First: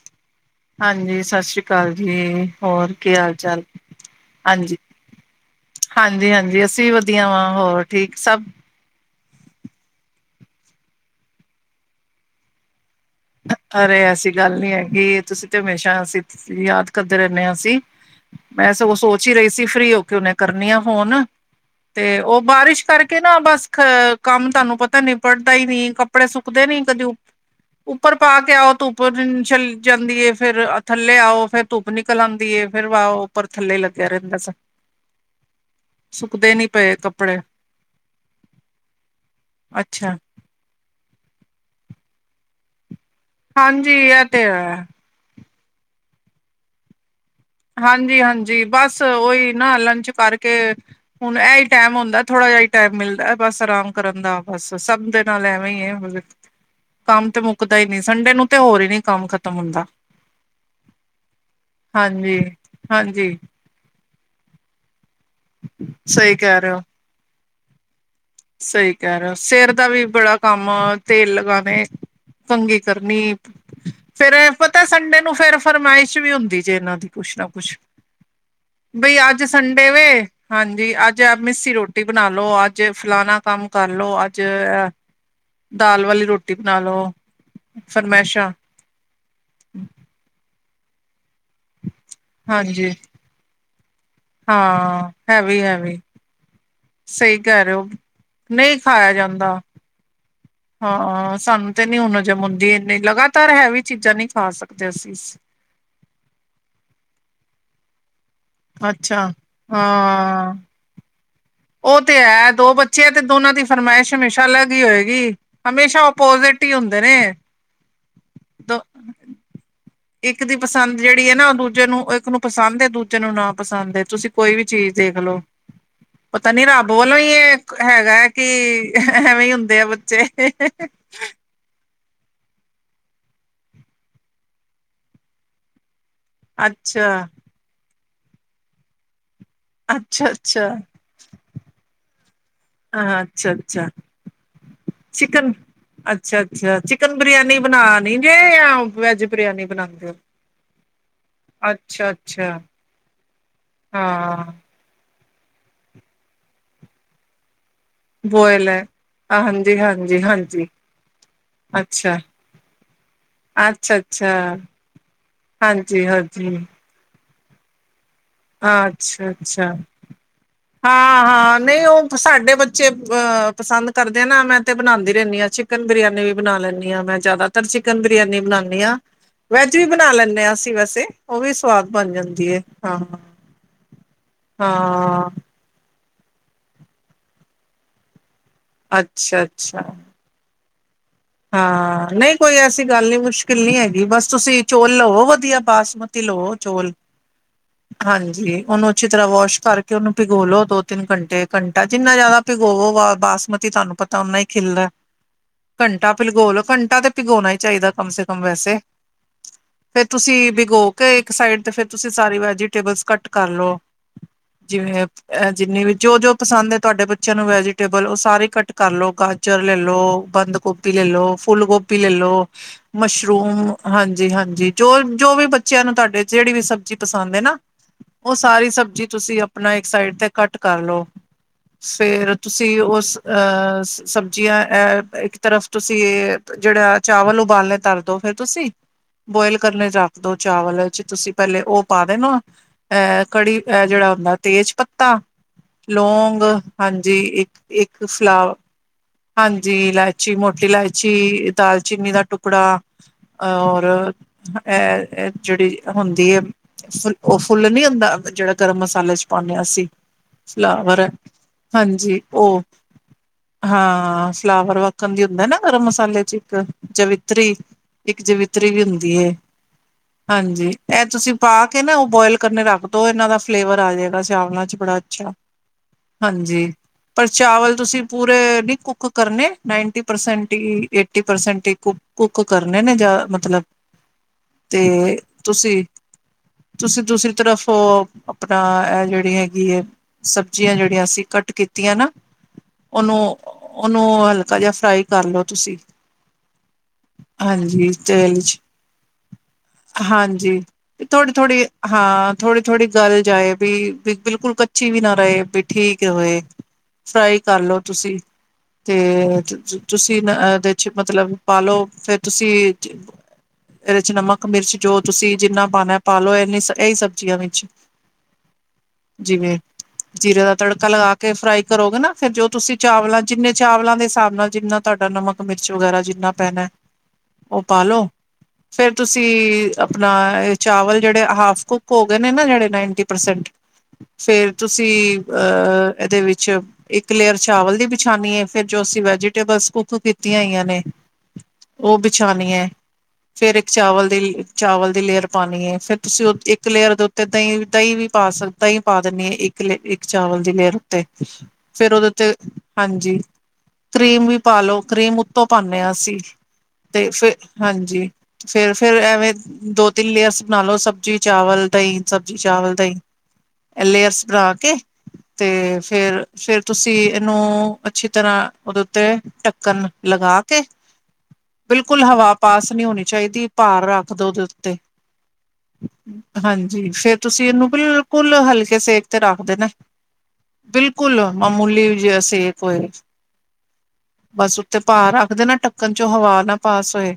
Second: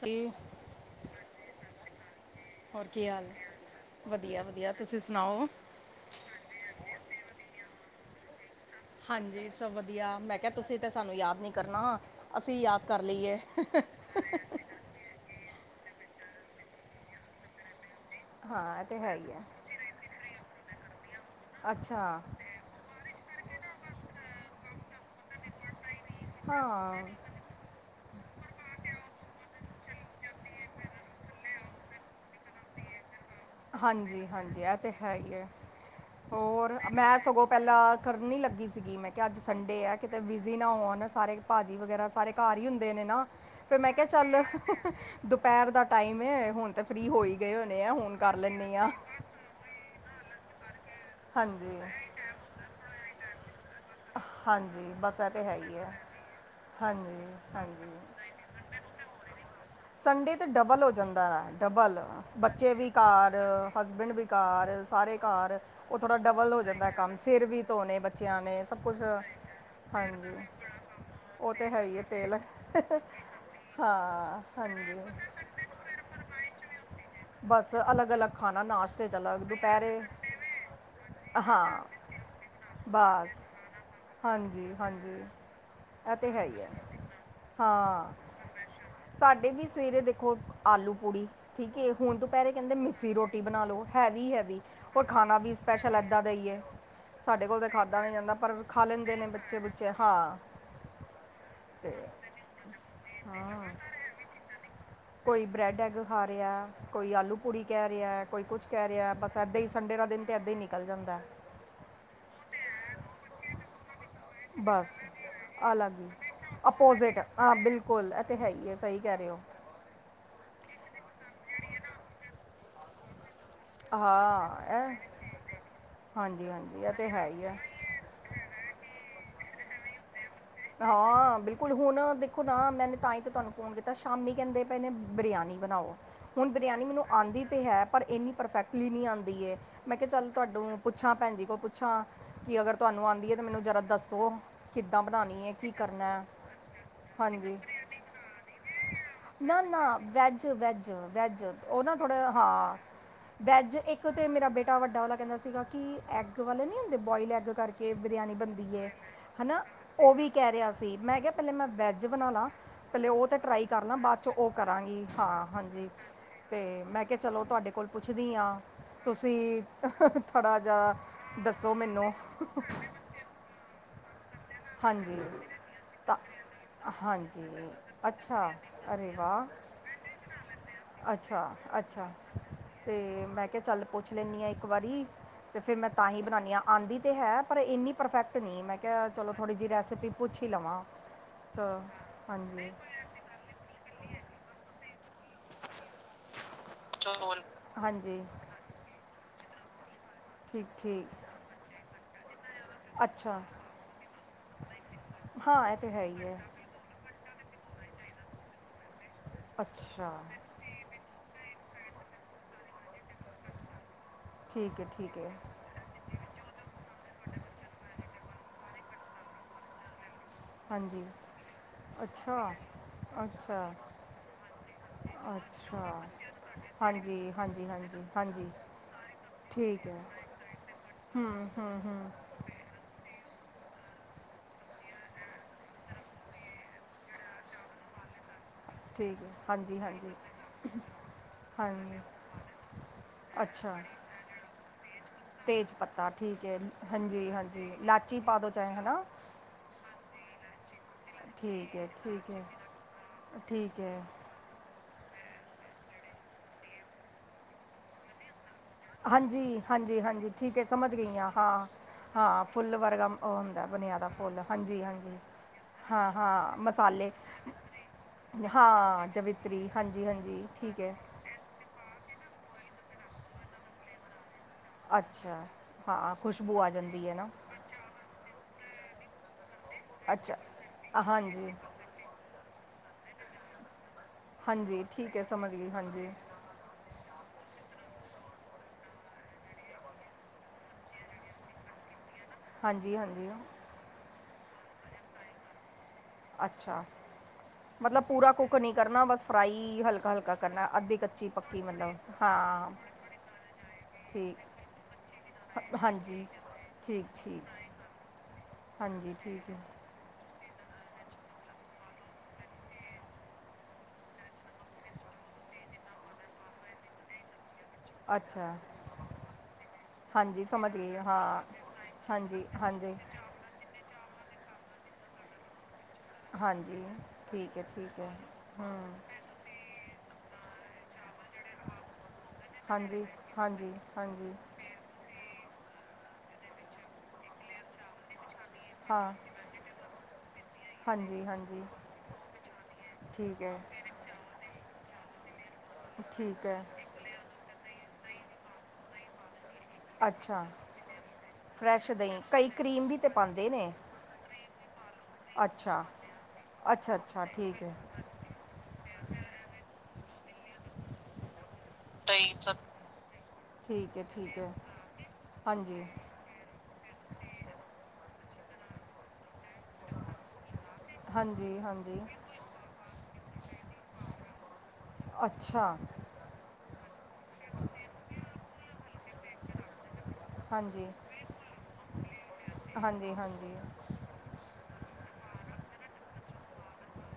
Free ਹਾਂਜੀ, ਸਤਿ ਸ਼੍ਰੀ ਅਕਾਲ ਜੀ, ਹੋਰ ਕੀ ਹਾਲ ਚਾਲ ਵਧੀਆ ਵਧੀਆ ਹਾਂਜੀ। ਤੁਸੀਂ ਸੁਣਾਓ ਹਾਂਜੀ, ਹਾਂਜੀ ਅਸੀਂ ਵੀ ਵਧੀਆ ਵਾਂ ਹੋਰ ਠੀਕ ਸਭ? ਹਾਂਜੀ ਸਭ ਵਧੀਆ ਮੈਂ ਕਿਹਾ ਤੁਸੀਂ ਤਾਂ ਸਾਨੂੰ ਯਾਦ ਨਹੀਂ ਕਰਨਾ। ਅਸੀਂ ਯਾਦ ਕਰ ਲਈਏ। ਅਰੇ ਐਸੀ ਗੱਲ ਨਹੀਂ ਹੈਗੀ ਤੁਸੀਂ ਤੇ ਹਮੇਸ਼ਾ ਅਸੀਂ ਯਾਦ ਕਰਦੇ ਰਹਿੰਦੇ ਹਾਂ। ਅਸੀਂ ਹਾਂ ਮੈ ਇਹ ਸਗੋਂ ਤਾਂ ਹੈ ਸੋਚ ਹੀ ਹੈ ਰਹੀ ਸੀ ਫਰੀ ਹੋ ਕੇ ਹੁਨੇ ਕਰਨੀ ਆ ਫੋਨ ਅੱਛਾ ਤੇ ਉਹ ਬਾਰਿਸ਼ ਕਰਕੇ ਨਾ ਬਸ ਅ ਕੰਮ ਤੁਹਾਨੂੰ ਪਤਾ ਨਿਬੜਦਾ ਹੀ ਨੀ ਕੱਪੜੇ ਸੁੱਕਦੇ ਨੀ ਹਾਂ ਕਦੇ ਉੱਪਰ ਪਾ ਕੇ ਆਓ ਧੁੱਪ ਚੱਲ ਜਾਂਦੀ ਏ ਫੇਰ ਥੱਲੇ ਆਓ ਫੇਰ ਧੁੱਪ ਨਿਕਲ ਆਂਦੀ ਏ ਫਿਰ ਪਾਓ। ਹਾਂਜੀ, ਹਾਂਜੀ ਇਹ ਤੇ ਹੈ ਹੀ ਹੈ। ਸੁੱਕਦੇ ਨੀ ਹੋਰ ਪਏ ਮੈਂ ਕੱਪੜੇ ਸਗੋਂ ਪਹਿਲਾਂ ਕਰਨ ਹੀ ਲੱਗੀ ਸੀਗੀ ਮੈਂ ਕਿਹਾ ਅੱਜ ਸੰਡੇ ਆ ਅੱਛਾ ਕਿਤੇ ਬੀਜੀ ਨਾ ਹੋਣ ਸਾਰੇ ਭਾਜੀ ਵਗੈਰਾ ਸਾਰੇ ਘਰ ਹੀ ਹੁੰਦੇ ਨੇ ਨਾ ਫੇਰ ਹਾਂਜੀ ਮੈਂ ਕਿਹਾ ਇਹ ਚੱਲ ਤੇ ਹੈ ਦੁਪਹਿਰ ਦਾ ਟਾਈਮ ਏ ਹੁਣ ਤਾਂ ਫਰੀ ਹੋ ਹੀ ਗਏ ਹੋਣੇ ਆ ਹੁਣ ਹਾਂਜੀ ਕਰ ਹਾਂਜੀ ਲੈਂਦੇ ਆ ਬਸ ਉਹੀ ਨਾ ਲੰਚ ਕਰਕੇ ਹੁਣ ਇਹੀ ਹਾਂਜੀ ਟਾਈਮ ਹੁੰਦਾ ਥੋੜ੍ਹਾ ਜਿਹਾ ਟੈਮ ਮਿਲਦਾ ਬਸ ਆਰਾਮ ਕਰਨ ਦਾ, ਬਸ ਹਾਂਜੀ ਸਭ ਦੇ ਇਹ ਤੇ ਨਾਲ ਹੈ ਐਵੇਂ ਹੀ ਹੈ ਹਾਂਜੀ ਕੰਮ ਤੇ ਮੁੱਕਦਾ ਹੀ ਹਾਂਜੀ ਨਹੀਂ, ਸੰਡੇ ਨੂੰ ਤੇ ਹੋਰ ਹੀ ਨਹੀਂ ਕੰਮ ਖਤਮ ਹੁੰਦਾ ਸੰਡੇ ਤਾਂ ਡਬਲ ਹੋ ਜਾਂਦਾ ਹੈ, ਡਬਲ, ਹਾਂਜੀ ਬੱਚੇ ਵੀ ਘਰ ਹਾਂਜੀ ਹਸਬੈਂਡ ਵੀ ਘਰ, ਸਾਰੇ ਘਰ, ਉਹ ਥੋੜਾ ਸਹੀ ਡਬਲ ਕਹਿ ਹੋ ਰਹੇ ਜਾਂਦਾ ਕੰਮ, ਸਿਰ ਵੀ ਧੋਣੇ ਬੇ ਬੱਚਿਆਂ ਨੇ, ਸਭ ਸਹੀ ਕੁਛ, ਕਹਿ ਰਹੇ ਹੋ ਸਿਰ ਦਾ ਵੀ ਬੜਾ ਹਾਂਜੀ ਕੰਮ ਤੇਲ ਉਹ ਤੇ ਹੈ ਲਗਾਣੇ ਹੀ ਹੈ, ਤੇਲ ਕੰਘੀ ਕਰਨੀ ਫੇਰ ਹਾਂ ਪਤਾ ਹਾਂਜੀ ਸੰਡੇ ਨੂੰ ਫਿਰ ਫਰਮਾਇਸ਼ ਵੀ ਹੁੰਦੀ ਜੇ ਇਹਨਾਂ ਦੀ ਕੁਛ ਨਾ ਬਸ ਕੁਛ ਅਲੱਗ-ਅਲੱਗ ਖਾਣਾ ਨਾਸ਼ਤੇ ਚ ਬਈ ਅਲੱਗ ਅੱਜ ਸੰਡੇ ਦੁਪਹਿਰੇ ਵੇ, ਹਾਂਜੀ ਅੱਜ ਹਾਂ ਮਿੱਸੀ ਰੋਟੀ ਬਣਾ ਲੋ, ਅੱਜ ਬਸ ਫਲਾਨਾ ਕੰਮ ਕਰਲੋ, ਅੱਜ ਹਾਂਜੀ ਏਹ ਹਾਂਜੀ ਦਾਲ ਇਹ ਵਾਲੀ ਤੇ ਹੈ ਰੋਟੀ ਹੀ ਹੈ ਬਣਾ ਲਓ, ਹਾਂ ਫਰਮੈਸ਼ਾ ਸਾਡੇ ਵੀ ਸਵੇਰੇ ਦੇਖੋ, ਆਲੂ- ਪੂੜੀ ਠੀਕ ਹੈ, ਹੁਣ ਦੁਪਹਿਰੇ ਕਹਿੰਦੇ ਹਾਂਜੀ ਮਿੱਸੀ ਰੋਟੀ ਬਣਾ ਲਉ, ਹੈਵੀ- ਹੈਵੀ, ਹੋਰ ਹਾਂ ਖਾਣਾ ਵੀ ਹੈਵੀ ਸਪੈਸ਼ਲ ਹੈਵੀ ਐ। ਖਾਦਾਂ ਦੇਈਏ, ਸਹੀ ਸਾਡੇ ਕੋਲ ਕਹਿ ਤਾਂ ਰਹੇ ਹੋ ਖਾਧਾ ਨ ਜਾਂਦਾ, ਪਰ ਨਹੀਂ ਖਾ ਖਾਇਆ ਲੈਂਦੇ ਨੇ ਬੱਚੇ ਜਾਂਦਾ ਬੁੱਚੇ ਹਾਂ ਹਾਂ ਸਾਨੂੰ ਤੇ ਨੀ ਹੁਣ ਹਜਮ ਹੁੰਦੀ, ਇੰਨੀ ਲਗਾਤਾਰ ਹੈਵੀ ਚੀਜ਼ਾਂ ਨਹੀਂ ਖਾ ਸਕ ਕੋਈ ਬ੍ਰੈਡ ਐਗ ਖਾ ਰਿਹਾ, ਕੋਈ ਆਲੂ ਪੂੜੀ ਕਹਿ ਰਿਹਾ, ਕੋਈ ਕੁਛ ਕਹਿ ਰਿਹਾ, ਅੱਛਾ ਬਸ ਇੱਦਾਂ ਹੀ ਸੰਡੇ ਦਾ ਦਿਨ ਤਾਂ ਇੱਦਾਂ ਹਾਂ ਹੀ ਨਿਕਲ ਜਾਂਦਾ ਉਹ ਤੇ ਹੈ, ਦੋ ਬੱਚੇ ਤੇ ਦੋਨਾਂ ਦੀ ਫਰਮਾਇਸ਼ ਹਮੇਸ਼ਾ ਲੱਗ ਹੀ ਬਸ ਹੋਏਗੀ, ਅਲੱਗ ਹਮੇਸ਼ਾ ਹੀ ਓਪੋਜਿਟ ਹੀ ਹੁੰਦੇ ਨੇ, ਆਪੋਜ਼ਿਟ ਹਾਂ ਬਿਲਕੁਲ ਇਹ ਤੇ ਹੈ ਹੀ ਹੈ ਦੋ ਸਹੀ ਕਹਿ ਰਹੇ ਹੋ ਇੱਕ ਦੀ ਪਸੰਦ ਜਿਹੜੀ ਹੈ ਨਾ, ਉਹ ਦੂਜੇ ਨੂੰ ਉਹ ਇੱਕ ਨੂੰ ਪਸੰਦ ਹੈ ਦੂਜੇ ਬੱਚੇ ਨੂੰ ਨਾ ਪਸੰਦ ਤੁਸੀਂ ਕੋਈ ਵੀ ਹਾਂ ਚੀਜ਼ ਇਹ ਦੇਖਲਓ, ਹਾਂਜੀ ਪਤਾ ਨੀ ਹਾਂਜੀ ਇਹ ਰੱਬ ਤੇ ਵੱਲੋਂ ਹੈ ਹੀ ਹੈ ਇਹ ਹੈਗਾ ਕਿ, ਐਵੇਂ ਹੀ ਹੁੰਦੇ ਆ ਬੱਚੇ ਹਾਂ, ਬਿਲਕੁਲ ਬਿਲਕੁਲ ਹੁਣ ਦੇਖੋ ਨਾ ਮੈਨੇ ਤਾਂ ਹੀ ਤਾਂ ਤੁਹਾਨੂੰ ਫੋਨ ਕੀਤਾ ਸ਼ਾਮੀ ਕਹਿੰਦੇ ਪਏ ਨੇ ਬਰਿਆਨੀ ਬਣਾਓ ਹੁਣ ਬਰਿਆਨੀ ਮੈਨੂੰ ਅੱਛਾ ਆਉਂਦੀ ਤਾਂ ਹੈ ਪਰ ਇੰਨੀ ਪਰਫੈਕਟਲੀ ਨਹੀਂ ਆਉਂਦੀ ਹੈ, ਮੈਂ ਕਿਹਾ ਚੱਲ ਅੱਛਾ ਤੁਹਾਨੂੰ ਅੱਛਾ ਪੁੱਛ ਪੁੱਛਾਂ ਭੈਣਜੀ ਕੋਲ ਪੁੱਛਾਂ, ਕਿ ਅਗਰ ਤੁਹਾਨੂੰ ਹਾਂ ਆਉਂਦੀ ਹੈ ਤਾਂ ਅੱਛਾ ਮੈਨੂੰ ਜ਼ਰਾ ਅੱਛਾ ਦੱਸੋ, ਕਿੱਦਾਂ ਬਣਾਉਣੀ ਚਿਕਨ ਹੈ ਕੀ ਕਰਨਾ ਹੈ ਅੱਛਾ ਅੱਛਾ ਚਿਕਨ ਹਾਂਜੀ ਬਰਿਆਨੀ ਬਣਾ ਨੀ ਗੇ ਜਾਂ, ਵੈਜ ਨਾ ਬਰਿਆਨੀ ਨਾ ਬਣਾਉਣੀ ਵੈਜ ਵੈਜ ਵੈਜ ਉਹ ਨਾ ਥੋੜਾ ਅੱਛਾ ਹਾਂ, ਵੈਜ ਇੱਕ ਤੇ ਮੇਰਾ ਹਾਂ ਬੇਟਾ-' ਟਾ ਵੱਡਾ ਵਾਲਾ ਕਹਿੰਦਾ ਸੀਗਾ ਕਿ ਐਗ ਵਾਲੇ ਨੀ ਹੁੰਦੇ, ਬੋਇਲ ਐਗ ਕਰਕੇ ਕਿ ਬਰਿਆਨੀ ਬੋਇਲ ਬਣਦੀ ਹੈ, ਹਨਾ, ਹਾਂਜੀ ਉਹ ਹਾਂਜੀ ਵੀ ਕਹਿ ਹਾਂਜੀ ਰਿਹਾ ਸੀ, ਮੈਂ ਕਿਹਾ ਪਹਿਲੇ ਮੈਂ ਵੈਜ ਅੱਛਾ ਬਣਾ ਲਾ ਪਹਿਲੇ ਉਹ ਤਾਂ ਟਰਾਈ ਕਰ ਲਾ, ਅੱਛਾ ਬਾਅਦ ਅੱਛਾ 'ਚੋਂ ਉਹ ਕਰਾਂਗੀ, ਹਾਂ ਹਾਂਜੀ, ਤੇ ਮੈਂ ਕਿਹਾ ਚਲੋ ਤੁਹਾਡੇ ਕੋਲ ਪੁੱਛਦੀ ਹਾਂ, ਅੱਛਾ ਤੁਸੀਂ, ਅੱਛਾ ਥੋੜ੍ਹਾ ਜਿਹਾ, ਹਾਂ ਹਾਂ ਦੱਸੋ ਨਹੀਂ ਮੈਨੂੰ ਉਹ ਸਾਡੇ ਬੱਚੇ ਅ ਪਸੰਦ ਕਰਦੇ ਨਾ, ਮੈਂ ਤੇ ਬਣਾਉਂਦੀ ਹਾਂਜੀ ਰਹਿੰਦੀ ਹਾਂ ਚਿਕਨ ਤਾਂ ਬਰਿਆਨੀ ਵੀ ਬਣਾ ਲੈਂਦੀ ਹਾਂ ਮੈਂ ਹਾਂਜੀ ਜ਼ਿਆਦਾਤਰ ਚਿਕਨ ਬਰਿਆਨੀ ਅੱਛਾ ਬਣਾਉਂਦੀ ਹਾਂ ਅਰੇ ਵਾਹ ਵੈਜ ਵੀ ਬਣਾ ਲੈਂਦੇ ਹਾਂ ਅਸੀਂ ਵੈਸੇ, ਉਹ ਅੱਛਾ ਵੀ ਸਵਾਦ ਬਣ ਜਾਂਦੀ ਹੈ, ਹਾਂ ਕੇ ਚੱਲ ਪੁੱਛ ਲੈਂਨੀ ਆਂ ਇੱਕ ਵਾਰੀ ਹਾਂ ਤੇ ਫਿਰ ਮੈਂ ਤਾਂ ਹੀ ਬਣਾਉਦੀ ਹਾਂ, ਆਉਂਦੀ ਤਾਂ ਹੈ, ਪਰ ਇੰਨੀ ਪਰਫੈਕਟ ਨਹੀਂ ਮੈਂ ਕਿਹਾ ਚਲੋ ਅੱਛਾ ਥੋੜ੍ਹੀ ਜਿਹੀ ਅੱਛਾ ਰੈਸਪੀ ਪੁੱਛ ਲਵਾਂ ਚਲੋ ਹਾਂ, ਨਹੀਂ ਕੋਈ ਹਾਂਜੀ ਐਸੀ ਗੱਲ ਨਹੀਂ ਮੁਸ਼ਕਿਲ ਨਹੀਂ ਹੈਗੀ ਬਸ ਤੁਸੀਂ ਚੋਲ ਲਵੋ ਵਧੀਆ ਬਾਸਮਤੀ ਤਿਲੋ ਚੋਲ, ਹਾਂਜੀ ਉਹਨੂੰ ਅੱਛੇ ਤਰ੍ਹਾਂ ਵਾਸ਼ ਕਰਕੇ ਉਹਨੂੰ ਭਿਗੋਲੋ, ਠੀਕ ਦੋ- ਤਿੰਨ ਠੀਕ ਘੰਟੇ, ਘੰਟਾ ਜਿੰਨਾ ਜ਼ਿਆਦਾ ਭਿਓਗੋ ਅੱਛਾ ਬਾਸਮਤੀ ਤੁਹਾਨੂੰ ਪਤਾ ਉਹਨਾ ਹੀ ਖਿੱਲਣਾ ਹਾਂ, ਇਹ ਤੇ ਹੈ ਘੰਟਾ ਹੀ ਹੈ ਭਿਗੋ ਲਓ, ਘੰਟਾ ਤੇ ਭਿਗੋਣਾ ਹੀ ਚਾਹੀਦਾ ਕਮ ਸੇ ਕਮ ਵੈਸੇ, ਫੇਰ ਅੱਛਾ ਤੁਸੀਂ ਭਿਗੋ ਕਿ ਇੱਕ ਸਾਈਡ ਤੇ ਫਿਰ ਤੁਸੀਂ ਸਾਰੀ ਵੈਜੀਟੇਬਲ ਕੱਟ ਕਰ ਲਓ, ਠੀਕ ਹੈ ਠੀਕ ਹੈ ਜਿਵੇਂ- ਜਿੰਨੀ ਵੀ ਜੋ-ਜੋ ਪਸੰਦ ਐ ਤੁਆਡੇ ਬੱਚਿਆਂ ਨੂੰ ਵੈਜੀਟੇਬਲ ਓ ਸਾਰੇ ਕੱਟ ਕਰ ਲੋ ਗਾਜਰ ਲੈ ਲੋ, ਬੰਦ ਗੋਭੀ ਹਾਂਜੀ ਲੈਲੋ, ਫੁੱਲ ਗੋਭੀ ਅੱਛਾ ਲੈਲੋ, ਅੱਛਾ ਮਸ਼ਰੂਮ ਹਾਂਜੀ-ਹਾਂਜੀ ਜੋ-ਜੋ ਵੀ ਬੱਚਿਆਂ ਨੂੰ ਅੱਛਾ ਤੁਆਡੇ ਜੇੜੀ ਵੀ ਸਬਜ਼ੀ ਹਾਂਜੀ ਪਸੰਦ ਐ ਨਾ, ਹਾਂਜੀ ਹਾਂਜੀ ਓ ਹਾਂਜੀ ਸਾਰੀ ਸਬਜ਼ੀ ਤੁਸੀਂ ਆਪਣਾ ਠੀਕ ਇੱਕ ਹੈ ਸਾਈਡ ਤੇ ਕੱਟ ਕਰਲੋ, ਫੇਰ ਤੁਸੀਂ ਸੀ ਓਸ ਅਹ ਸਬਜ਼ੀਆਂ ਐ ਤਰਫ ਤੁਸੀਂ ਏਹ ਜੇੜਾ ਚਾਵਲ ਉਬਾਲਨੇ ਤਰਦੋ ਫੇਰ ਤੁਸੀਂ। ਠੀਕ ਹੈ ਬੋਇਲ ਹਾਂਜੀ ਕਰਨੇ ਹਾਂਜੀ ਰੱਖਦੋ ਚਾਵਲ ਚ ਤੁਸੀਂ ਪਹਿਲੇ ਓ ਹਾਂਜੀ ਪਾ ਦੇਨਾ ਐ ਕੜੀ ਅੱਛਾ ਐ ਜੇੜਾ ਹੁੰਦਾ ਤੇਜ ਪੱਤਾ ਤੇਜ ਪੱਤਾ ਲੌਗ ਠੀਕ ਹੈ ਹਾਂਜੀ ਹਾਂਜੀ ਇੱਕ-ਇੱਕ ਲਾਚੀ ਪਾ ਦਿਓ ਫਲਾਵ ਚਾਹੇ ਹੈ ਨਾ ਹਾਂਜੀ ਇਲਾ ਇਚੀ ਮੋਟੀ ਲਾਇਚੀ ਠੀਕ ਹੈ ਦਾਲਚੀਨੀ ਦਾ ਠੀਕ ਹੈ ਟੁਕੜਾ ਠੀਕ ਔਰ ਹੈ ਐਹ ਜੇੜੀ ਹੁੰਦੀ ਐ ਫੁ ਉਹ ਫੁੱਲ ਨੀ ਹੁੰਦਾ ਜੇੜਾ ਗਰਮ ਮਸਾਲੇ ਚ ਪਾਂਨੇ ਹਾਂਜੀ ਆਂ ਅਸੀਂ ਹਾਂਜੀ ਹਾਂਜੀ ਠੀਕ ਹੈ ਸਮਝ ਫਲਾਵਰ, ਗਈ ਹਾਂ ਹਾਂ ਹਾਂਜੀ ਹਾਂ ਓ ਫੁੱਲ ਵਰਗਾ ਉਹ ਹੁੰਦਾ ਬਨਿਆ ਦਾ ਹਾਂ ਫੁੱਲ ਫਲਾਵਰ ਹਾਂਜੀ ਵਕਣ ਹਾਂਜੀ ਦੀ ਹੁੰਦਾ ਨਾ ਗਰਮ ਹਾਂ ਮਸਾਲੇ ਚ ਇੱਕ ਹਾਂ ਮਸਾਲੇ ਜਵਿੱਤਰੀ ਇੱਕ ਜਵਿੱਤਰੀ ਵੀ ਹਾਂ ਹੁੰਦੀ ਏ, ਜਵਿਤਰੀ ਹਾਂਜੀ ਹਾਂਜੀ ਠੀਕ ਹੈ ਐ ਤੁਸੀਂ ਪਾ ਕੇ ਨਾ ਓ ਬੋਇਲ ਕਰਨੇ ਰੱਖਦੋ ਏਨਾਂ ਦਾ ਫਲੇਵਰ ਆ ਜੇਗਾ ਚਾਵਲਾਂ ਬੜਾ ਅੱਛਾ, ਹਾਂ ਖੁਸ਼ਬੂ ਆ ਹਾਂਜੀ ਜਾਂਦੀ ਹੈ ਪਰ ਨਾ ਚਾਵਲ ਤੁਸੀਂ ਪੂਰੇ ਨੀ ਕੁੱਕ ਕਰਨੇ। ਨਾਈਂਟੀ ਅੱਛਾ ਪਰਸੈਂਟ ਈ ਏਟੀ ਹਾਂਜੀ ਪਰਸੈਂਟ ਈ ਕੁ ਕੁੱਕ ਕਰਨੇ ਨੇ ਜਾਂ ਮਤਲਬ ਹਾਂਜੀ ਤੇ ਠੀਕ ਐ ਸਮਝ ਗਈ ਤੁਸੀਂ ਹਾਂਜੀ। ਤੁਸੀਂ ਦੂਸਰੀ ਤਰਫ ਓਹ ਅਪਣਾ ਐ ਜੇੜੀ ਹੈਗੀ ਏ ਸਬਜ਼ੀਆਂ ਜੇੜੀਆਂ ਅਸੀਂ ਕੱਟ ਕੀਤੀਆਂ ਨਾ ਹਾਂਜੀ ਹਾਂਜੀ ਓਨੂੰ-ਓਨੂੰ ਹਲਕਾ ਜਾ ਫਰਾਈ ਕਰ ਲੋ ਤੁਸੀਂ। ਅੱਛਾ। ਹਾਂਜੀ ਮਤਲਬ ਪੂਰਾ ਤੇਲ ਕੁੱਕ ਚ ਨੀ ਕਰਨਾ ਬਸ ਫਰਾਈ ਹਲਕਾ-ਹਲਕਾ ਕਰਨੈ, ਅੱਦੀ ਕੱਚੀ ਪੱਕੀ ਥੋੜੀ ਮਤਲਬ ਹਾਂ ਥੋੜੀ-ਥੋੜੀ ਗਲ ਜਾਏ ਬੀ ਬਿਲ ਠੀਕ ਬਿਲਕੁਲ ਕੱਚੀ ਵੀ ਨਾ ਰਏ ਵੀ ਹ- ਠੀਕ ਹਾਂਜੀ ਹੋਏ। ਠੀਕ ਫਰਾਈ ਠੀਕ ਕਰਲੋ ਤੁਸੀਂ। ਹਾਂਜੀ। ਤੇ ਠੀਕ ਔਤ ਹੈ ਤੁਸੀਂ ਨ ਏਦੇ ਚ ਮਤਲਬ ਪਾਲੋ ਫਿਰ ਤੁਸੀਂ ਏਦੇ ਚ ਨਮਕ ਮਿਰਚ ਜੋ ਤੁਸੀਂ ਜਿੰਨਾ ਪਾਣੈ ਪਾਲੋ ਏਨੀ ਸ ਏਹੀ ਸਬਜ਼ੀਆਂ ਵਿੱਚ‌। ਅੱਛਾ। ਜੀਰੇ ਹਾਂਜੀ ਦਾ ਸਮਝ ਤੜਕਾ ਗਈ ਲਗਾ ਹਾਂ ਕੇ ਫਰਾਈ ਕਰੋਗੇ ਨਾ ਫੇਰ ਹਾਂਜੀ ਜੋ ਤੁਸੀਂ ਹਾਂਜੀ ਚਾਵਲਾਂ ਜਿੰਨੇ ਚਾਵਲਾਂ ਦੇ ਸਾਬ ਨਾਲ ਜਿੰਨਾ ਤੁਆਡਾ ਨਮਕ ਮਿਰਚ ਵਗੈਰਾ ਜਿ ਨਾ ਪੈਣੈ, ਹਾਂਜੀ ਠੀਕ ਔ ਹੈ ਠੀਕ ਪਾਲੋ ਹੈ ਫੇਰ ਤੁਸ ਸੀ ਅਪਣਾ ਏ ਚਾਵਲ ਜੇੜੇ ਹਾਫ ਕੁਕ ਹੋਗੇ ਨੇ ਨਾ ਜੇੜੇ ਨਾਈਂਟੀ ਹਾਂਜੀ ਪਰਸੈਂਟ ਹਾਂਜੀ ਹਾਂਜੀ ਫੇਰ ਤੁਸੀਂ ਅਹ ਐਦੇ ਵਿੱਚ ਇੱਕ ਲੇਅਰ ਚਾਵਲ ਦੀ ਬਿਛਾਣੀ ਏ ਫਿਰ ਜੋ ਅਸੀਂ ਹਾਂ ਵੈਜੀਟੇਬਲਸ ਕੁੱਕ ਕੀਤੀਆਂ ਹੋਈਆਂ ਨੇ ਹਾਂਜੀ ਹਾਂਜੀ ਓਹ ਬਿਛਾਣੀ ਐ, ਠੀਕ ਫੇਰ ਇੱਕ ਹੈ ਚਾਵਲ ਦੀ ਚਾਵਲ ਦੀ ਲੇਅਰ ਪਾਨੀ ਏ ਫਿਰ ਤੁਸੀਂ ਔ ਠੀਕ ਹੈ ਇੱਕ ਲੇਅਰ ਦੇ ਉੱਤੇ ਦਈਂ-ਦਈਂ ਵੀ ਪਾ ਸਕ ਦਈਂ ਪਾ ਦੇਣੀ ਏ ਇੱਕ ਕਲੇ ਇੱਕ ਚਾਵਲ ਅੱਛਾ ਦੀ ਲੇਅਰ ਉੱਤੇ, ਫੇਰ ਓਦੇ ਉੱਤੇ ਹਾਂਜੀ ਦੇ ਨੇ ਕਰੀਮ ਵੀ ਪਾਲੋ, ਕਰੀਮ ਉੱਤੋਂ ਪਾਨੇ ਅੱਛਾ ਆਂ ਅਸੀਂ। ਅੱਛਾ ਤੇ ਅੱਛਾ ਫੇਰ ਠੀਕ ਹੈ ਹਾਂਜੀ ਫੇਰ-ਫੇਰ ਐਵੇਂ ਦੋ ਤਿੰਨ ਲੇਅਰਸ ਬਣਾ ਲੋ ਸਬਜ਼ੀ ਚਾਵਲ ਦਈਂ ਦਹੀਂ ਸਬਜ਼ੀ ਚ ਚਾਵਲ ਦਈਂ, ਐ ਠੀਕ ਹੈ ਲੇਅਰਸ ਠੀਕ ਬਣਾ ਹੈ ਕੇ ਤੇ ਹਾਂਜੀ ਫੇਰ ਫੇਰ ਤੁਸੀਂ ਏਨੂੰ ਅੱਛੀ ਤਰ੍ਹਾਂ ਓਦੇ ਉੱਤੇ ਢੱਕਣ ਲਗਾ ਕੇ ਹਾਂਜੀ ਹਾਂਜੀ ਬਿਲਕੁਲ ਹਵਾ ਪਾਸ ਨੀ ਹੋਨੀ ਚਾਹੀਦੀ, ਭਾਰ ਰੱਖ ਦੋ ਓਦੇ ਉੱਤੇ। ਅੱਛਾ ਹਾਂਜੀ, ਫੇਰ ਤੁਸੀਂ ਇਹਨੂੰ ਬਿਲਕੁੱਲ ਹਲਕੇ ਸੇਕ ਤੇ ਰੱਖ ਦੇਣਾ। ਹਾਂਜੀ ਬਿਲਕੁਲ, ਮਾਮੂਲੀ ਜਿਆ ਸੇਕ ਹੋਏ। ਤੇ, ਹਾਂਜੀ। ਬਸ ਉਤੇ ਭਾਰ ਰੱਖ ਦੇਣੈ, ਢੱਕਣ'ਚੋਂ ਹਵਾ ਨਾ ਪਾਸ ਹੋਏ,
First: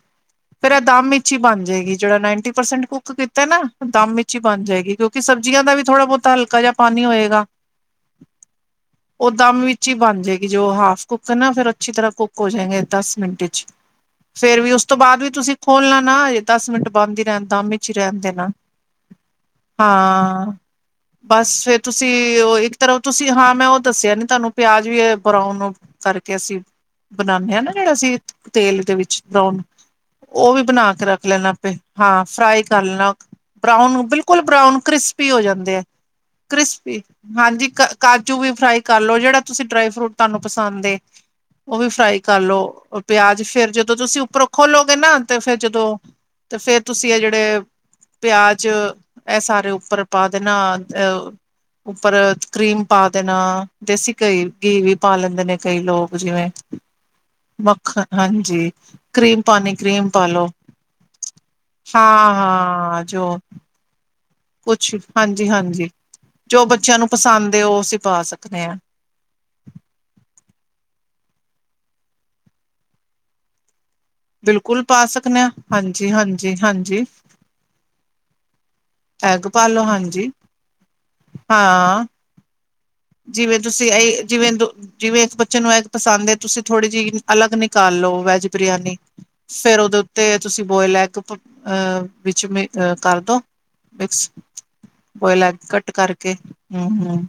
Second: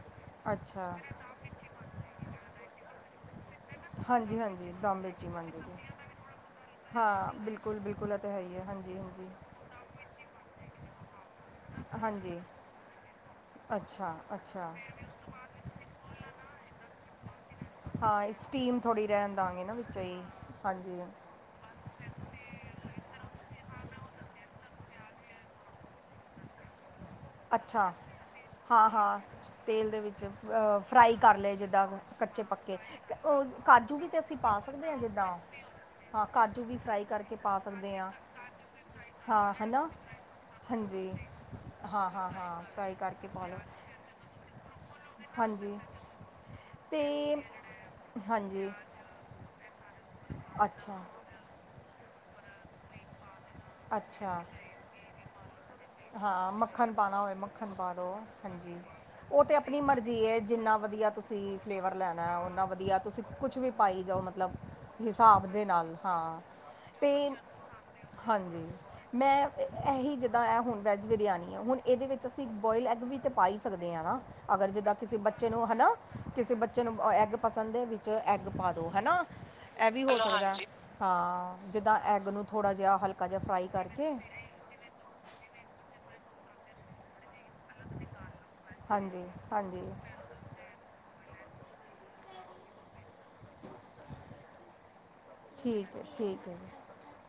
ਫੇਰ ਐ ਫੇਰ ਏ ਅੱਛਾ ਦੱਮ ਈ ਛੀ ਬਣਜੇਗੀ, ਜੇੜਾ ਨਾੰਈਟੀ ਪਰਸੇਂਟ ਕੁੱਕ ਦਿੱਤੈ ਨਾ ਦੱਮ ਇਚ ਈ ਹਾਂਜੀ ਹਾਂਜੀ ਬਣਜੇਗੀ, ਕਿਉਂਕਿ ਦਾਮਬੇਚੀ ਮੰਦਿਰ ਸਬਜ਼ੀਆਂ ਦਾ ਦੇ ਵੀ ਥੋੜ੍ਹਾ-ਬੋਤਾ ਹਲਕਾ ਜਾ ਪਾਣੀ ਹਾਂ ਹੋਏਗਾ। ਬਿਲਕੁਲ ਬਿਲਕੁਲ ਇਹ ਤਾਂ ਹੈ ਹੀ ਹੈ ਹਾਂਜੀ ਹਾਂਜੀ ਓ ਦੱਮ ਵਿੱਚ ਹੀ ਬਣਜੇਗੀ, ਜੇ ਔ ਹਾਫ ਕੁੱਕ ਨਾ, ਫੇਰ ਅੱਛੀ ਤਰ੍ਹਾਂ ਕੁੱਕ ਹਾਂਜੀ ਹੋਜਾਂਇਗੇ ਦਸ ਮਿੰਟ ਇਚ, ਅੱਛਾ ਫੇਰ ਵੀ ਅੱਛਾ ਓਸ ਤੋਂ ਬਾਦ ਵੀ ਤੁਸੀ ਖੋਲਣਾ ਨਾ ਹਜੇ ਦੱਸ ਮਿੰਟ ਬੰਦ ਹੀ ਰੈਣ, ਦੱਮ ਇਚੀ ਰੈਣ ਹਾਂ ਦੇਨਾ, ਸਟੀਮ ਥੋੜ੍ਹੀ ਰਹਿਣ ਦਾਂਗੇ ਨਾ ਵਿੱਚ ਹੀ ਹਾਂ। ਹਾਂਜੀ ਬਸ ਫੇਰ ਤੁਸੀਂ, ਓ ਇੱਕ ਤਰਫ ਤੁਸੀਂ ਹਾਂ ''ਮੈਂ ਓਹ ਦੱਸਿਆ ਨੀ ਤਾਨੂੰ ਪਿਆਜ ਵੀ ਬਰਾਉਨ ਕਰਕੇ ਅਸੀਂ ਬਨਾਂਨੇ ਆ ਨਾ ਜੇੜਾ ਅੱਛਾ ਅਸੀਂ ਤੇਲ ਹਾਂ ਦੇ ਹਾਂ ਵਿੱਚ ਬਰਾਊਨ, ਤੇਲ ਦੇ ਵਿੱਚ ਓਹ ਵੀ ਬਣਾਕੇ ਫਰਾਈ ਰੱਖ ਕਰ ਲੈਣਾ ਲਏ ਆਪੇ, ਜਿੱਦਾਂ ਹਾਂ। ਕੱਚੇ ਫਰਾਈ ਪੱਕੇ ਕਰ ਲੈਨਾ, ਕ- ਉਹ ਕਾਜੂ ਬ੍ਰਾਊਨ, ਵੀ ਤਾਂ ਅਸੀਂ ਬਿਲਕੁਲ ਪਾ ਬ੍ਰਾਉਨ ਸਕਦੇ ਹਾਂ ਜਿੱਦਾਂ ਕ੍ਰਿਸਪੀ ਹੋ ਜਾਂਦੇ ਐ। ਹਾਂ ਕਾਜੂ ਵੀ ਕ੍ਰਿਸਪੀ, ਫਰਾਈ ਕਰਕੇ ਪਾ ਹਾਂਜੀ ਸਕਦੇ ਹਾਂ ਕਾਜੂ ਵੀ ਫ੍ਰਾਈ ਕਰਲੋ, ਜੇੜਾ ਹਾਂ ਤੁਸੀਂ ਹੈ ਡਰਾਈ ਨਾ ਫਰੂਟ ਤ੍ਹਾਨੂੰ ਪਸੰਦ ਏ, ਹਾਂਜੀ ਓਹ ਵੀ ਹਾਂ ਫ੍ਰਾਈ ਹਾਂ ਕਰਲੋ ਹਾਂ ਫਰਾਈ ਕਰਕੇ ਪਿਆਜ, ਪਾ ਲਓ ਫੇਰ ਜਦੋਂ ਤੁਸੀਂ ਉੱਪਰੋ ਖੋਲੋ ਤੇ ਨਾ, ਤੇ ਫੇਰ ਹਾਂਜੀ ਜਦੋਂ, ਤੇ ਫੇਰ ਤੁਸੀਂ ਐ ਅਤੇ ਜੇੜੇ ਪਿਆਜ ਹਾਂਜੀ ਐ ਸਾਰੇ ਉੱਪਰ ਪਾ ਦੇਣਾ, ਅੱਛਾ ਅ ਉੱਪਰ ਕ੍ਰੀਮ ਪਾ ਦੇਣਾ। ਦੇਸੀ ਅੱਛਾ ਘਈ, ਘੀ ਵੀ ਪਾ ਲੈਂਦੇ ਨੇ। ਕਈ ਲੋਕ ਜਿਵੇਂ ਹਾਂ ਮੱਖਣ ਪਾਣਾ ਹੋਵੇ, ਮੱਖਣ ਪਾਦੋ, ਹਾਂਜੀ, ਕਰੀਮ ਓ ਤੇ ਪਾਣੀ ਅਪਣੀ ਕਰੀਮ ਮਰਜੀ ਏ ਪਾਲੋ ਜਿੰਨਾ ਵਧੀਆ ਤੁਸੀਂ ਫਲੇਵਰ ਲੈਣਾ, ਓਹਨਾ ਵਧੀਆ ਹਾਂ-ਹਾਂ ਤੁਸੀਂ ਜੋ ਕੁਛ ਵੀ ਪਾਈ ਜਾਓ, ਮਤਲਬ ਕੁਛ ਮਤਲਬ ਹਿਸਾਬ ਦੇ ਹਾਂਜੀ-ਹਾਂਜੀ ਨਾਲ, ਹਾਂ, ਜੋ ਬੱਚਿਆਂ ਨੂੰ ਤੇ ਪਸੰਦ ਏ ਉਹ ਅਸੀਂ ਪਾ ਸਕਦੇ ਹਾਂਜੀ। ਹਾਂ। ''ਮੈਂ ਐਹੀ ਜਿੱਦਾਂ, ਐ ਹੁਣ ਵੈੱਜ ਬਿਰਿਆਨੀ ਹੈ, ਹੁਣ ਇਹਦੇ ਵਿੱਚ ਅਸੀਂ ਬੋਇਲ ਐੱਗ ਵੀ ਤਾਂ ਪਾ ਹੀ ਸਕਦੇ ਆਂ, ਨਾ। ਅਗਰ ਬਿਲਕੁਲ ਜਿੱਦਾਂ ਪਾ ਕਿਸੇ ਸਕਦੇ ਬੱਚੇ ਹਾਂ ਨੂੰ ਹਨਾ, ਕਿਸੇ ਬੱਚੇ ਨੂੰ ਹਾਂਜੀ-ਹਾਂਜੀ-ਹਾਂਜੀ ਐਗ ਪਸੰਦ ਏ, ਵਿੱਚ ਐਗ ਪਾ ਦੋ ਹਨਾ, ਐਗ ਪਾਲੋ ਐ ਵੀ ਹੋ ਹਾਂਜੀ ਸਕਦਾ ਹਾਂ, ਜਿੱਦਾਂ ਐਗ ਨੂੰ ਥੋੜਾ ਜਿਹਾ ਹਲਕਾ ਜਿਹਾ ਜਿਵੇਂ ਫਰਾਈ ਤੁਸੀਂ ਕਰਕੇ ਇਹ, ਜਿਵੇਂ ਦ ਜਿਵੇਂ ਇੱਕ ਬੱਚੇ ਨੂੰ ਏਗ ਪਸੰਦ ਏ, ਤੁਸੀਂ ਥੋੜੀ ਜਿਹੀ ਅਲੱਗ ਨਿਕਾਲ ਲੋ ਵੈਜ ਬਿਰਿਆਨੀ, ਹਾਂਜੀ ਫੇਰ ਹਾਂਜੀ ਉਹਦੇ ਤੇ ਤੁਸੀਂ ਬੋਇਲ ਐੱਗ, ਅ ਵਿੱਚ ਮ ਕਰਦੋ ਮਿਕਸ ਬੋਇਲ ਐਗ ਕੱਟ ਠੀਕ ਹੈ ਕਰਕੇ, ਠੀਕ ਹੈ ਹੂੰ, ਹੂੰ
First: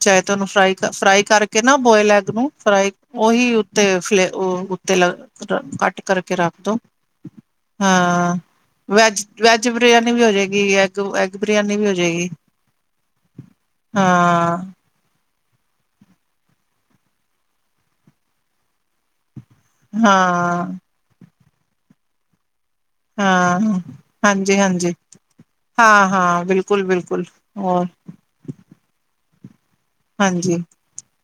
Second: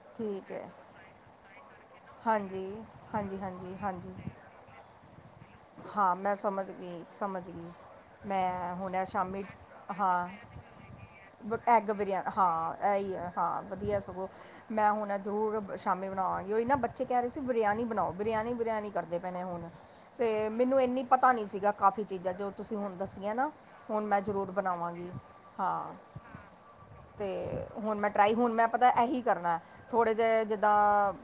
ਚਾਹੇ ਤੁ ਉਹਨੂੰ ਠੀਕ ਹੈ ਫ੍ਰਾਈ, ਫ੍ਰਾਈ ਕਰ ਕੇ ਨਾ ਬੋਇਲ ਐਗ ਨੂੰ, ਹਾਂਜੀ ਫਰਾਈ ਹਾਂਜੀ ਓਹੀ ਹਾਂਜੀ ਉੱਤੇ ਹਾਂਜੀ ਫਲੇ ਉੱਤੇ ਕੱਟ ਹਾਂ, ਮੈਂ ਕਰਕੇ ਰੱਖ ਦੋ ਸਮਝਗੀ, ਸਮਝਗੀ ਹਾਂ ''ਮੈਂ ਹੁਣ ਆ ਵੈਜ ਸ਼ਾਮੀ ਵੈਜ ਬਰਿਆਨੀ ਵੀ ਹਾਂ, ਹੋ ਜਾਏਗੀ ਐਗ ਐਗ ਬਰਿਆਨੀ ਵੀ ਐਗ ਹੋ ਬਿਰਿਆ ਜਾਏਗੀ ਹਾਂ, ਐਈ ਐ, ਹਾਂ ਵਧੀਆ ਸਗੋਂ ਹਾਂ ''ਮੈਂ ਹੁਣ ਜ਼ਰੂਰ ਸ਼ਾਮੀ ਬਣਾਵਾਂਗੀ, ਓਈ ਨਾ ਬੱਚੇ ਕਹਿ ਰਹੇ ਸੀ ਬਰਿਆਨੀ ਬਨਾਓ, ਬਿਰਿਆਨੀ-ਬਿਰਿਆਨੀ ਕਰਦੇ ਪਏ ਨੇ ਹੁਣ। ਤੇ, ਹਾਂ ਮੈਨੂੰ ਇੰਨੀ ਪਤਾ ਨਹੀਂ ਸੀਗਾ ਕਾਫੀ ਚੀਜ਼ਾਂ, ਜੋ ਤੁਸੀਂ ਹੁਣ ਦੱਸੀਆਂ ਨਾ, ਹਾਂ ਹੁਣ ਮੈਂ ਜ਼ਰੂਰ ਹਾਂਜੀ ਹਾਂਜੀ ਬਣਾਵਾਂਗੀ, ਹਾਂ, ਹਾਂ ਬਿਲਕੁਲ ਬਿਲਕੁਲ ਤੇ ਹੋਰ ਹੁਣ ਮੈਂ ਟਰਾਈ ਹੁਣ ਮੈਂ ਪਤਾ ਐਹੀ ਕਰਨਾ, ਥੋੜ੍ਹੇ ਜਿਹੇ ਹਾਂਜੀ ਜਿੱਦਾਂ,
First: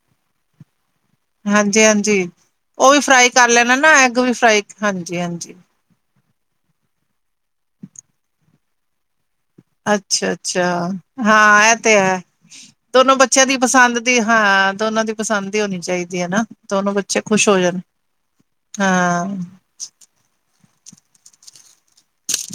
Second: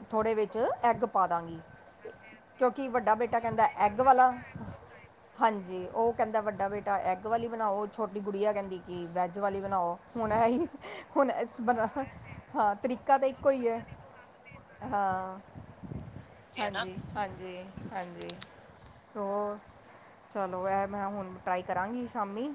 ਥੋੜ੍ਹੇ ਵਿੱਚ ਐੱਗ ਪਾਦਾਂਗੀ, ਹਾਂਜੀ ਹਾਂਜੀ ਕਿਉਂਕਿ ਉਹ ਵੀ ਵੱਡਾ ਫਰਾਈ ਬੇਟਾ ਕਰ ਕਹਿੰਦਾ ਲੈਣਾ ਨਾ ਐਗ ਵਾਲਾ? ਵੀ ਫਰਾਈ ਹਾਂਜੀ ਹਾਂਜੀ, ਓ ਕਹਿੰਦਾ ਵੱਡਾ ਬੇਟਾ ਐੱਗ ਵਾਲੀ ਬਣਾਓ, ਛੋਟੀ ਗੁੜੀਆ ਕਹਿੰਦੀ ਕਿ ਵੈਜ ਜ ਵਾਲੀ ਬਣਾਓ, ਹੁਣ ਅੱਛਾ ਅੱਛਾ ਐਹੀ, ਹੁਣ ਇਸ ਹਾਂ ਇਹ ਤੇ ਹੈ ਹਾਂ ਦੋਨੋ ਤਰੀਕਾ ਤਾਂ ਬੱਚਿਆਂ ਇੱਕੋ ਦੀ ਈ ਐ। ਪਸੰਦ ਦੀ ਹਾਂ ਦੋਨੋ ਦੀ ਹਾਂ, ਪਸੰਦ ਦੀ ਹੋਣੀ ਚਾਹੀਦੀ ਹੈ ਨਾ ਦੋਨੋ ਬੱਚੇ ਖੁਸ਼ ਹੋ ਜਾਣ ਹਾਂਜੀ-ਹਾਂਜੀ-ਹਾਂਜੀ। ਹਾਂ ਹੋਰ, ਤ ਚਲੋ, ਐ 'ਮੈਂ ਹੁਣ ਟਰਾਈ ਕਰਾਂਗੀ ਸ਼ਾਮੀ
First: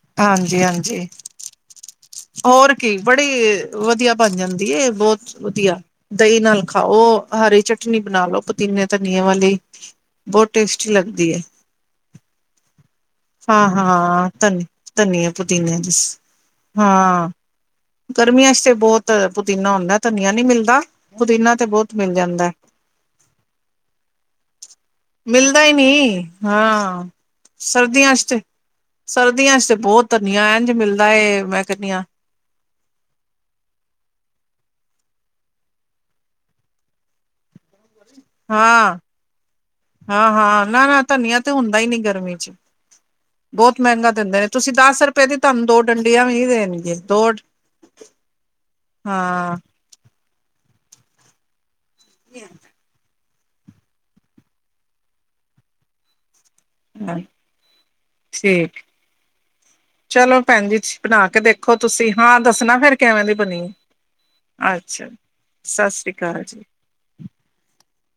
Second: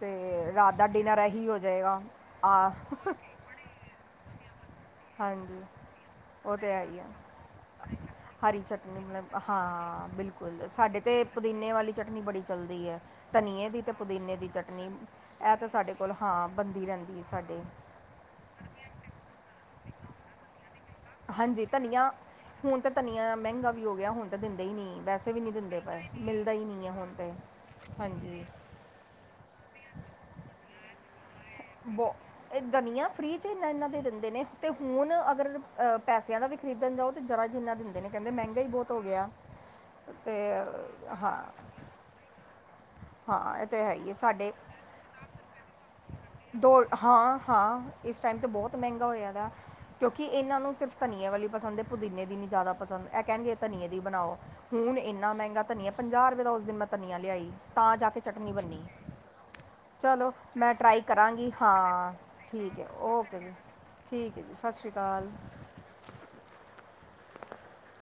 ਤੇ, ਹਾਂਜੀ ਰਾਤ ਦਾ ਹਾਂਜੀ ਡਿਨਰ ਐਹੀ ਹੋ ਜਾਏਗਾ। ਆ ਹੋਰ ਕੀ, ਬੜੀ ਵਧੀਆ ਬਣ ਜਾਂਦੀ ਏ ਬਹੁਤ ਹਾਂਜੀ ਵਧੀਆ, ਦਹੀਂ ਉਹ ਨਾਲ ਤੇ ਹੈ ਹੀ ਖਾਓ, ਆ ਹਰੀ ਚਟਨੀ ਬਣਾ ਲਓ, ਹਰੀ ਪੁਤੀਨੇ ਚਟਨੀ ਧਨੀਏ ਮਤਲਬ ਵਾਲੀ ਹਾਂ ਬਹੁਤ ਬਿਲਕੁਲ ਟੇਸਟੀ, ਸਾਡੇ ਤੇ ਲੱਗਦੀ ਹੈ। ਪੁਦੀਨੇ ਵਾਲੀ ਚਟਨੀ, ਬੜੀ ਚੱਲਦੀ ਐ ਧਨੀਏ, ਹਾਂ ਦੀ ਤੇ ਹਾਂ ਪੁਦੀਨੇ ਦੀ ਧਨ ਚਟਨੀ, ਧਨੀਏ ਇਹ ਤਾਂ ਪੁਦੀਨੇ ਦੀ ਸਾਡੇ ਕੋਲ ਹਾਂ ਬਣਦੀ ਰਹਿੰਦੀ ਹੈ ਹਾਂ ਸਾਡੇ ਗਰਮੀਆਂ ਵਿਚ', ਬਹੁਤ ਪੁਦੀਨਾ ਹੁੰਦਾ, ਧਨੀਆ ਨਹੀਂਮਿਲਦਾ ਹਾਂਜੀ, ਧਨੀਆ ਹੁਣ ਤਾਂ ਧਨੀਆ ਮਹਿੰਗਾ ਵੀ ਹੋ ਗਿਆ, ਹੁਣ ਤਾਂ ਦਿੰਦੇ ਹੀ ਨਹੀਂ ਵੈਸੇ ਵੀ ਨਈ, ਮਿਲਦਾ ਹੀ ਦਿੰਦੇ ਪਏ ਨਹੀਂ ਮਿਲਦਾ ਹੀ ਨਈ, ਹੈ ਹਾਂ ਹੁਣ ਤੇ ਸਰਦੀਆਂ ਚ ਤੇ, ਹਾਂਜੀ ਸਰਦੀਆਂ ਚ ਤੇ ਬਹੁਤ ਧਨੀਆ, ਇੰਝ ਮਿਲਦਾ ਏ ਮੈਂ ਕਹਿੰਦੀ ਹਾਂ ਬਹੁ ਇਹ ਧਨੀਆਂ ਫ੍ਰੀ 'ਚ, ਇਨਾ ਇਹਨਾਂ ਦੇ ਦਿੰਦੇ ਨੇ, ਤੇ ਹੁਣ ਅਗਰ ਪੈਸਿਆਂ ਦਾ ਖਰੀਦਣ ਜਾਓ, ਅਤੇ ਜ਼ਰਾ ਜਿੰਨਾ ਦਿੰਦੇ ਨੇ, ਕਹਿੰਦੇ, ਮਹਿੰਗਾ ਹੀ ਬਹੁਤ ਹਾਂ ਹੋ ਗਿਆ ਹਾਂ ਅਤੇ ਹਾਂ ਨਾ ਨਾ ਹਾਂ ਧਨੀਆ ਤੇ ਹੁੰਦਾ ਨਈ, ਗਰਮੀ ਚ ਹਾਂ ਇਹ ਬਹੁਤ ਤੇ ਹੈ ਮਹਿੰਗਾ ਏ ਦਿੰਦੇ ਨੇ ਸਾਡੇ ਤੁਸੀਂ ਦਸ ਰੁਪਏ ਦੀ ਤੁਹਾਨੂੰ ਦੋ ਡੰਡੀਆਂ ਵੀ ਨੀ ਤੋਂੜ ਦੇਣਗੇ ਦੋ ਹਾਂ ਹਾਂ ਇਸ ਟਾਈਮ, ਤੇ ਬਹੁਤ ਮਹਿੰਗਾ ਹੋਇਆ ਦਾ ਹਾਂ ਕਿਉਂਕਿ, ਇਹਨਾਂ ਨੂੰ ਸਿਰਫ਼ ਧਨੀਏ ਵਾਲੀ ਪਸੰਦ, ਪੁਦੀਨੇ ਦੀ ਨਹੀ, ਜ਼ਿਆਦਾ ਪਸੰਦ ਕਹਿਣਗੇ ਧਨੀਏ ਦੀ ਬਣਾਓ, ਹੁਣ ਇੰਨਾ ਮਹਿੰਗਾ ਧਨੀਆ ਪੰਜਾਹ ਰੁਪਏ ਦਾ, ਉਸ ਦਿਨ ਮੈਂ ਹਾਂ, ਧਨੀਆ ਲਿਆਈ ਤਾਂ, ਜਾ ਕੇ ਚਟਨੀ ਬੰਨੀ ਠੀਕ ਚਲੋ, ਭੈਣ ਮੈਂ ਜੀ ਟਰਾਈ ਬਣਾ ਕੇ ਕਰਾਂਗੀ, ਦੇਖੋ ਤੁਸੀਂ ਹਾਂ ਦੱਸਣਾ ਠੀਕ ਹੈ ਫੇਰ ਕਿਵੇਂ ਦੀ ਓਕੇ ਜੀ਼। ਬਣੀ ਠੀਕ ਹੈ, ਜੀ ਸਤਿ ਸ਼੍ਰੀ ਅੱਛਾ ਅਕਾਲ। ਸਤਿ ਸ਼੍ਰੀ ਅਕਾਲ ਜੀ।